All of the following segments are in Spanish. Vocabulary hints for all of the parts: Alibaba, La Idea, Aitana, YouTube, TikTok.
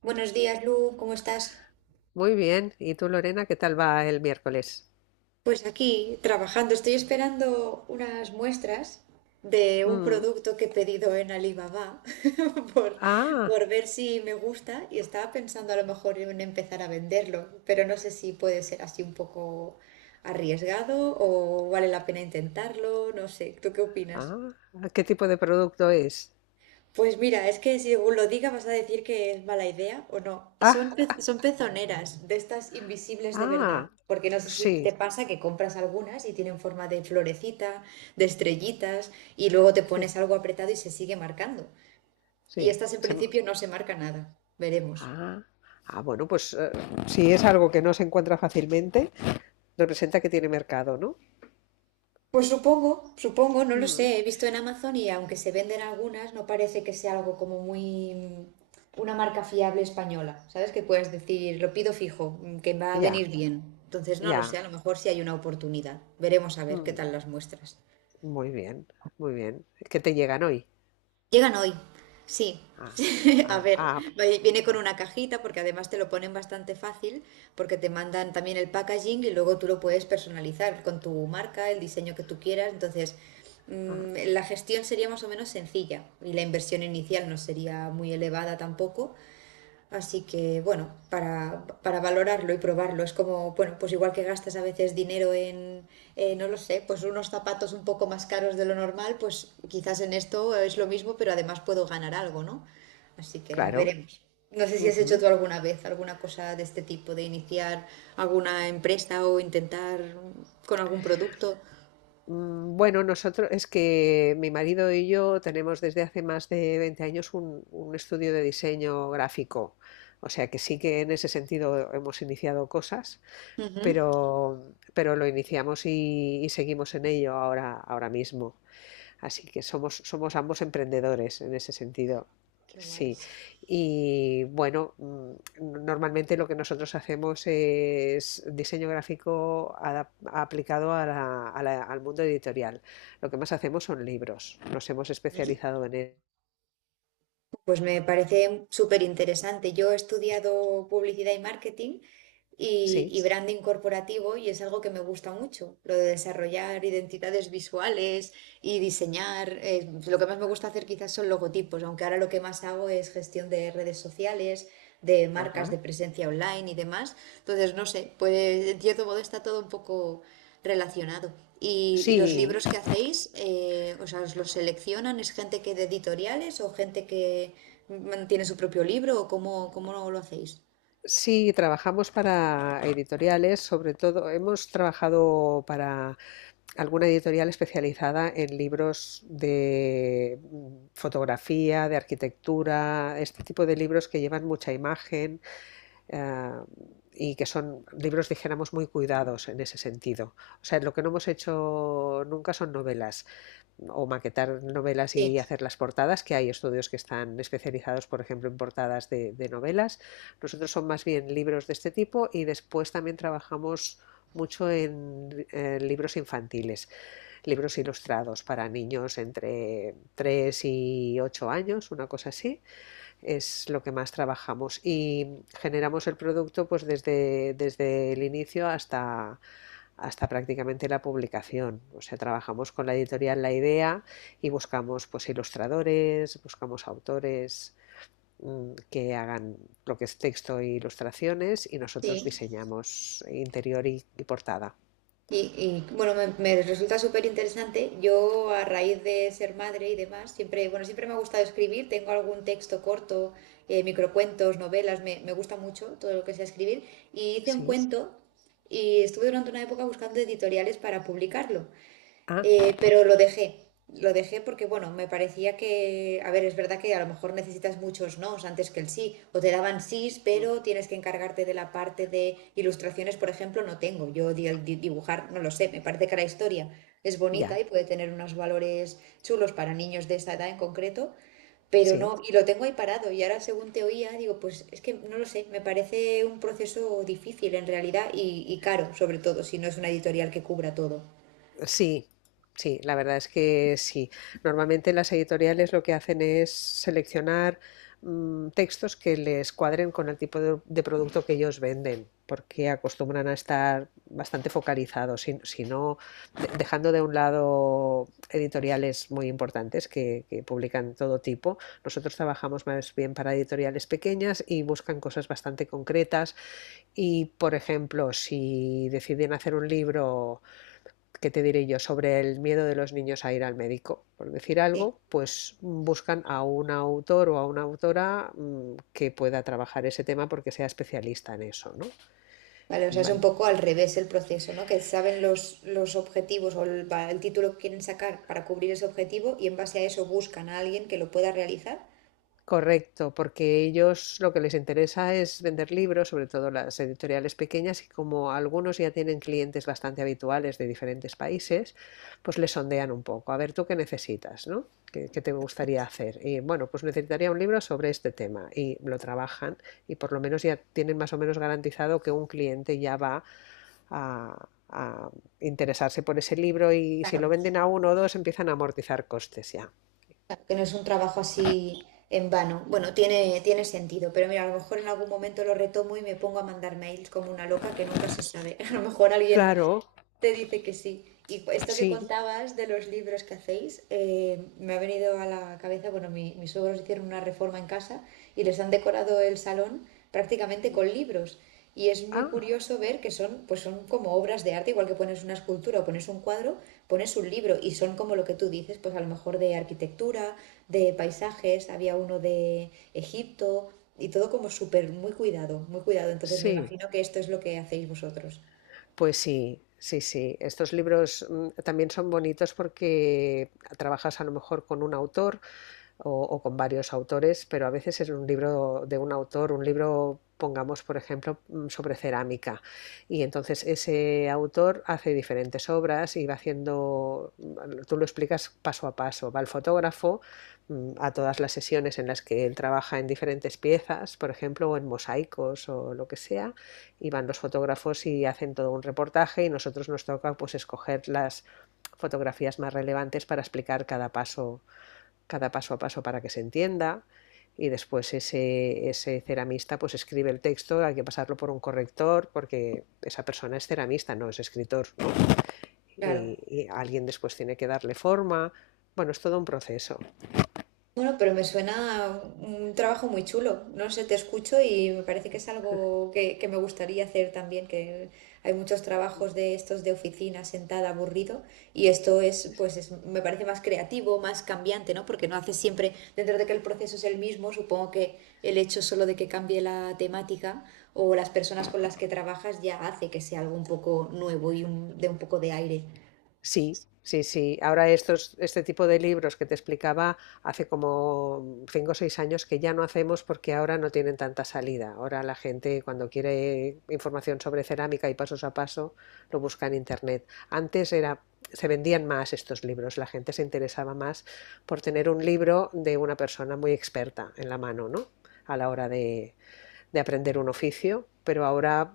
Buenos días, Lu, ¿cómo estás? Muy bien. ¿Y tú, Lorena, qué tal va el miércoles? Pues aquí trabajando, estoy esperando unas muestras de un Mm. producto que he pedido en Alibaba por, Ah, por ver si me gusta y estaba pensando a lo mejor en empezar a venderlo, pero no sé si puede ser así un poco arriesgado o vale la pena intentarlo, no sé, ¿tú qué opinas? ah, ¿qué tipo de producto es? Pues mira, es que según lo diga vas a decir que es mala idea o no. Ah, Son pezoneras de estas invisibles de verdad. ah, Porque no sé si te sí, pasa que compras algunas y tienen forma de florecita, de estrellitas, y luego te sí, pones algo apretado y se sigue marcando. Y sí. estas en principio no se marca nada. Veremos. Ah, ah, bueno, pues si es algo que no se encuentra fácilmente, representa que tiene mercado, ¿no? Pues supongo, supongo, no lo Mm. sé. He visto en Amazon y aunque se venden algunas, no parece que sea algo como una marca fiable española. ¿Sabes? Que puedes decir, lo pido fijo, que va a venir Ya, bien. Entonces, no lo sé, ya. a lo mejor sí hay una oportunidad. Veremos a ver qué Mm. tal las muestras. Muy bien, muy bien. ¿Qué te llegan hoy? Llegan hoy, sí. Ah, A ah, ver, ah, viene con ah, una cajita porque además te lo ponen bastante fácil porque te mandan también el packaging y luego tú lo puedes personalizar con tu marca, el diseño que tú quieras. Entonces, ah, la gestión sería más o menos sencilla y la inversión inicial no sería muy elevada tampoco. Así que, bueno, para valorarlo y probarlo, es como, bueno, pues igual que gastas a veces dinero en, no lo sé, pues unos zapatos un poco más caros de lo normal, pues quizás en esto es lo mismo, pero además puedo ganar algo, ¿no? Así que ya claro. veremos. No sé si has hecho tú alguna vez alguna cosa de este tipo, de iniciar alguna empresa o intentar con algún producto. Bueno, nosotros es que mi marido y yo tenemos desde hace más de 20 años un estudio de diseño gráfico, o sea que sí que en ese sentido hemos iniciado cosas, Ujú. pero, pero lo iniciamos y seguimos en ello ahora, ahora mismo. Así que somos, somos ambos emprendedores en ese sentido. Qué Sí, guays. y bueno, normalmente lo que nosotros hacemos es diseño gráfico aplicado al mundo editorial. Lo que más hacemos son libros. Nos hemos especializado en él. Pues me parece súper interesante. Yo he estudiado publicidad y marketing y, Sí, y branding corporativo y es algo que me gusta mucho, lo de desarrollar identidades visuales y diseñar. Lo que más me gusta hacer quizás son logotipos, aunque ahora lo que más hago es gestión de redes sociales, de marcas ajá. de presencia online y demás. Entonces, no sé, pues en cierto modo está todo un poco relacionado. Y los Sí, libros que hacéis, o sea, os los seleccionan, ¿es gente que de editoriales o gente que tiene su propio libro o cómo lo hacéis? sí, trabajamos para editoriales, sobre todo hemos trabajado alguna editorial especializada en libros de fotografía, de arquitectura, este tipo de libros que llevan mucha imagen, eh, y que son libros, dijéramos, muy cuidados en ese sentido. O sea, lo que no hemos hecho nunca son novelas o maquetar novelas Sí, y hacer las portadas, que hay estudios que están especializados, por ejemplo, en portadas de novelas. Nosotros son más bien libros de este tipo y después también trabajamos mucho en libros infantiles, libros ilustrados para niños entre 3 y 8 años, una cosa así, es lo que más trabajamos, y generamos el producto pues desde el inicio hasta, hasta prácticamente la publicación. O sea, trabajamos con la editorial La Idea y buscamos pues ilustradores, buscamos autores que hagan lo que es texto e ilustraciones, y nosotros sí. diseñamos interior y portada. Y bueno, me resulta súper interesante. Yo, a raíz de ser madre y demás, siempre, bueno, siempre me ha gustado escribir. Tengo algún texto corto, microcuentos, novelas, me gusta mucho todo lo que sea escribir. Y hice un ¿Sí? cuento y estuve durante una época buscando editoriales para publicarlo. Ah, Pero lo dejé porque, bueno, me parecía que, a ver, es verdad que a lo mejor necesitas muchos nos antes que el sí, o te daban sís, pero tienes que encargarte de la parte de ilustraciones, por ejemplo, no tengo, yo dibujar, no lo sé, me parece que la historia es bonita ya, y puede tener unos valores chulos para niños de esa edad en concreto, pero no, sí. y lo tengo ahí parado, y ahora según te oía, digo, pues es que no lo sé, me parece un proceso difícil en realidad y caro, sobre todo, si no es una editorial que cubra todo. Sí, sí, la verdad es que sí. Normalmente las editoriales lo que hacen es seleccionar textos que les cuadren con el tipo de producto que ellos venden, porque acostumbran a estar bastante focalizados. Si no, dejando de un lado editoriales muy importantes que publican todo tipo. Nosotros trabajamos más bien para editoriales pequeñas y buscan cosas bastante concretas y, por ejemplo, si deciden hacer un libro, ¿qué te diré yo? Sobre el miedo de los niños a ir al médico, por decir Sí. algo, pues buscan a un autor o a una autora que pueda trabajar ese tema porque sea especialista en eso, ¿no? Vale, o sea, es un poco al revés el proceso, ¿no? Que saben los objetivos o el título que quieren sacar para cubrir ese objetivo y en base a eso buscan a alguien que lo pueda realizar. Correcto, porque ellos lo que les interesa es vender libros, sobre todo las editoriales pequeñas, y como algunos ya tienen clientes bastante habituales de diferentes países, pues les sondean un poco. A ver, ¿tú qué necesitas, no? ¿Qué te gustaría hacer? Y bueno, pues necesitaría un libro sobre este tema, y lo trabajan y por lo menos ya tienen más o menos garantizado que un cliente ya va a interesarse por ese libro, y si lo Claro, venden a uno o dos empiezan a amortizar costes ya. claro, que no es un trabajo así en vano. Bueno, tiene, tiene sentido, pero mira, a lo mejor en algún momento lo retomo y me pongo a mandar mails como una loca que nunca se sabe. A lo mejor alguien Claro, te dice que sí. Y esto que sí. contabas de los libros que hacéis, me ha venido a la cabeza, bueno, mis suegros hicieron una reforma en casa y les han decorado el salón prácticamente con libros. Y es muy Ah, curioso ver que son, pues son como obras de arte, igual que pones una escultura o pones un cuadro, pones un libro y son como lo que tú dices, pues a lo mejor de arquitectura, de paisajes, había uno de Egipto y todo como súper, muy cuidado, muy cuidado. Entonces me sí, imagino que esto es lo que hacéis vosotros. pues sí, sí, sí. Estos libros también son bonitos porque trabajas a lo mejor con un autor o con varios autores, pero a veces es un libro de un autor, un libro, pongamos, por ejemplo, sobre cerámica. Y entonces ese autor hace diferentes obras y va haciendo, tú lo explicas paso a paso, va el fotógrafo a todas las sesiones en las que él trabaja en diferentes piezas, por ejemplo, o en mosaicos o lo que sea, y van los fotógrafos y hacen todo un reportaje, y nosotros nos toca pues escoger las fotografías más relevantes para explicar cada paso, cada paso a paso, para que se entienda. Y después ese ceramista pues escribe el texto. Hay que pasarlo por un corrector porque esa persona es ceramista, no es escritor, ¿no? Claro. Y alguien después tiene que darle forma. Bueno, es todo un proceso. Bueno, pero me suena a un trabajo muy chulo. No sé, te escucho y me parece que es algo que me gustaría hacer también, que hay muchos trabajos de estos de oficina, sentada, aburrido, y esto es, me parece más creativo, más cambiante, ¿no? Porque no haces siempre, dentro de que el proceso es el mismo, supongo que el hecho solo de que cambie la temática o las personas con las que trabajas ya hace que sea algo un poco nuevo y un, de un poco de aire. Sí, sí, sí. Ahora este tipo de libros que te explicaba hace como cinco o seis años que ya no hacemos, porque ahora no tienen tanta salida. Ahora la gente, cuando quiere información sobre cerámica y pasos a paso, lo busca en internet. Antes era, se vendían más estos libros, la gente se interesaba más por tener un libro de una persona muy experta en la mano, ¿no? A la hora de aprender un oficio. Pero ahora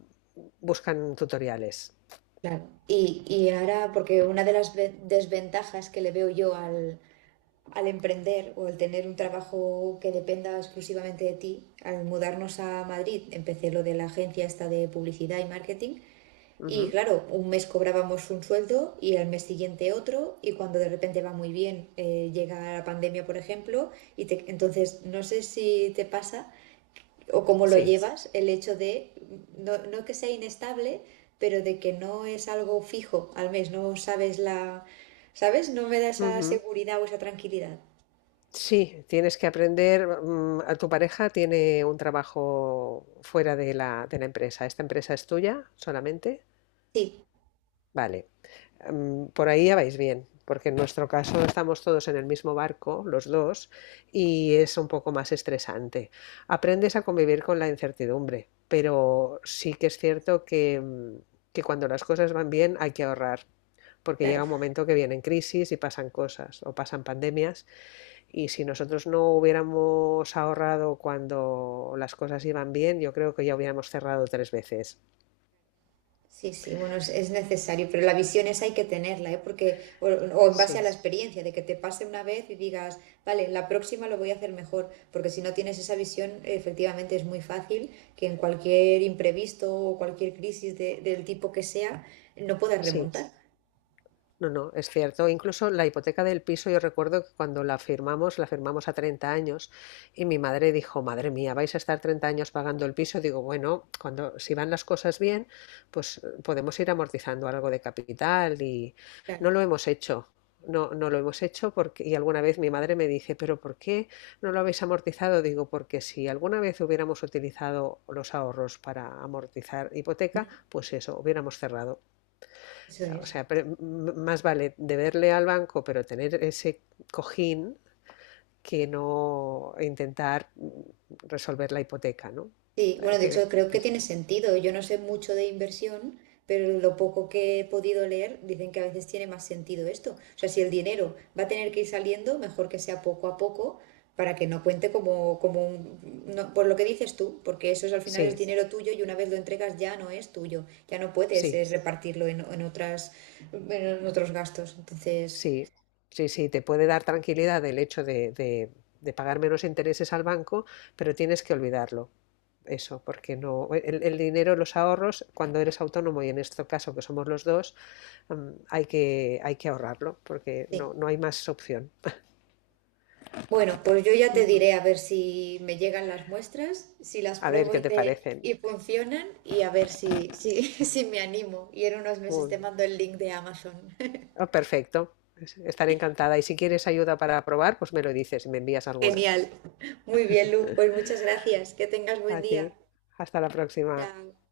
buscan tutoriales. Claro. Y ahora, porque una de las desventajas que le veo yo al emprender o al tener un trabajo que dependa exclusivamente de ti, al mudarnos a Madrid empecé lo de la agencia esta de publicidad y marketing y Ujú, claro, un mes cobrábamos un sueldo y al mes siguiente otro y cuando de repente va muy bien llega la pandemia, por ejemplo, entonces no sé si te pasa o cómo lo sí. llevas el hecho de, no, no que sea inestable, pero de que no es algo fijo al mes, no sabes la... ¿Sabes? No me da esa Ujú. seguridad o esa tranquilidad. Sí, tienes que aprender. A tu pareja tiene un trabajo fuera de la empresa. ¿Esta empresa es tuya solamente? Sí, Vale. Por ahí ya vais bien, porque en nuestro caso estamos todos en el mismo barco, los dos, y es un poco más estresante. Aprendes a convivir con la incertidumbre, pero sí que es cierto que, que cuando las cosas van bien hay que ahorrar, porque llega claro. un momento que vienen crisis y pasan cosas o pasan pandemias, y si nosotros no hubiéramos ahorrado cuando las cosas iban bien, yo creo que ya hubiéramos cerrado tres veces. Sí, sí, bueno, es necesario, pero la visión esa hay que tenerla, ¿eh? Porque, o en base a la Sí, experiencia, de que te pase una vez y digas, vale, la próxima lo voy a hacer mejor, porque si no tienes esa visión, efectivamente es muy fácil que en cualquier imprevisto o cualquier crisis del tipo que sea, no puedas sí. remontar. No, no, es cierto. Incluso la hipoteca del piso, yo recuerdo que cuando la firmamos a 30 años, y mi madre dijo, madre mía, vais a estar 30 años pagando el piso. Digo, bueno, cuando si van las cosas bien, pues podemos ir amortizando algo de capital, y no Claro, lo hemos hecho. No, no lo hemos hecho, porque y alguna vez mi madre me dice, pero ¿por qué no lo habéis amortizado? Digo, porque si alguna vez hubiéramos utilizado los ahorros para amortizar hipoteca, ujú. pues eso, hubiéramos cerrado. Eso O es. sea, más vale deberle al banco, pero tener ese cojín, que no intentar resolver la hipoteca, ¿no? Sí, Eh, bueno, de que- hecho creo que- que tiene sentido. Yo no sé mucho de inversión, pero lo poco que he podido leer dicen que a veces tiene más sentido esto. O sea, si el dinero va a tener que ir saliendo, mejor que sea poco a poco para que no cuente como, como un, por lo que dices tú, porque eso es, al final es sí, dinero tuyo y una vez lo entregas ya no es tuyo, ya no puedes sí, repartirlo en otras, en otros gastos. Entonces, sí, sí, sí, te puede dar tranquilidad el hecho de, de pagar menos intereses al banco, pero tienes que olvidarlo, eso, porque no, el dinero, los ahorros, cuando eres autónomo y en este caso que somos los dos, hay que ahorrarlo, porque sí. no, no hay más opción. Bueno, pues yo ya te Ujú. diré a ver si me llegan las muestras, si las A ver pruebo qué y te te parecen. y funcionan y a ver si, si me animo. Y en unos meses Uy, te mando el link de Amazon. ah, perfecto. Estaré encantada. Y si quieres ayuda para probar, pues me lo dices y me envías algunas. Genial. Muy bien, Luz. Pues muchas gracias. Que tengas A buen ti. día. Hasta la próxima. Chao.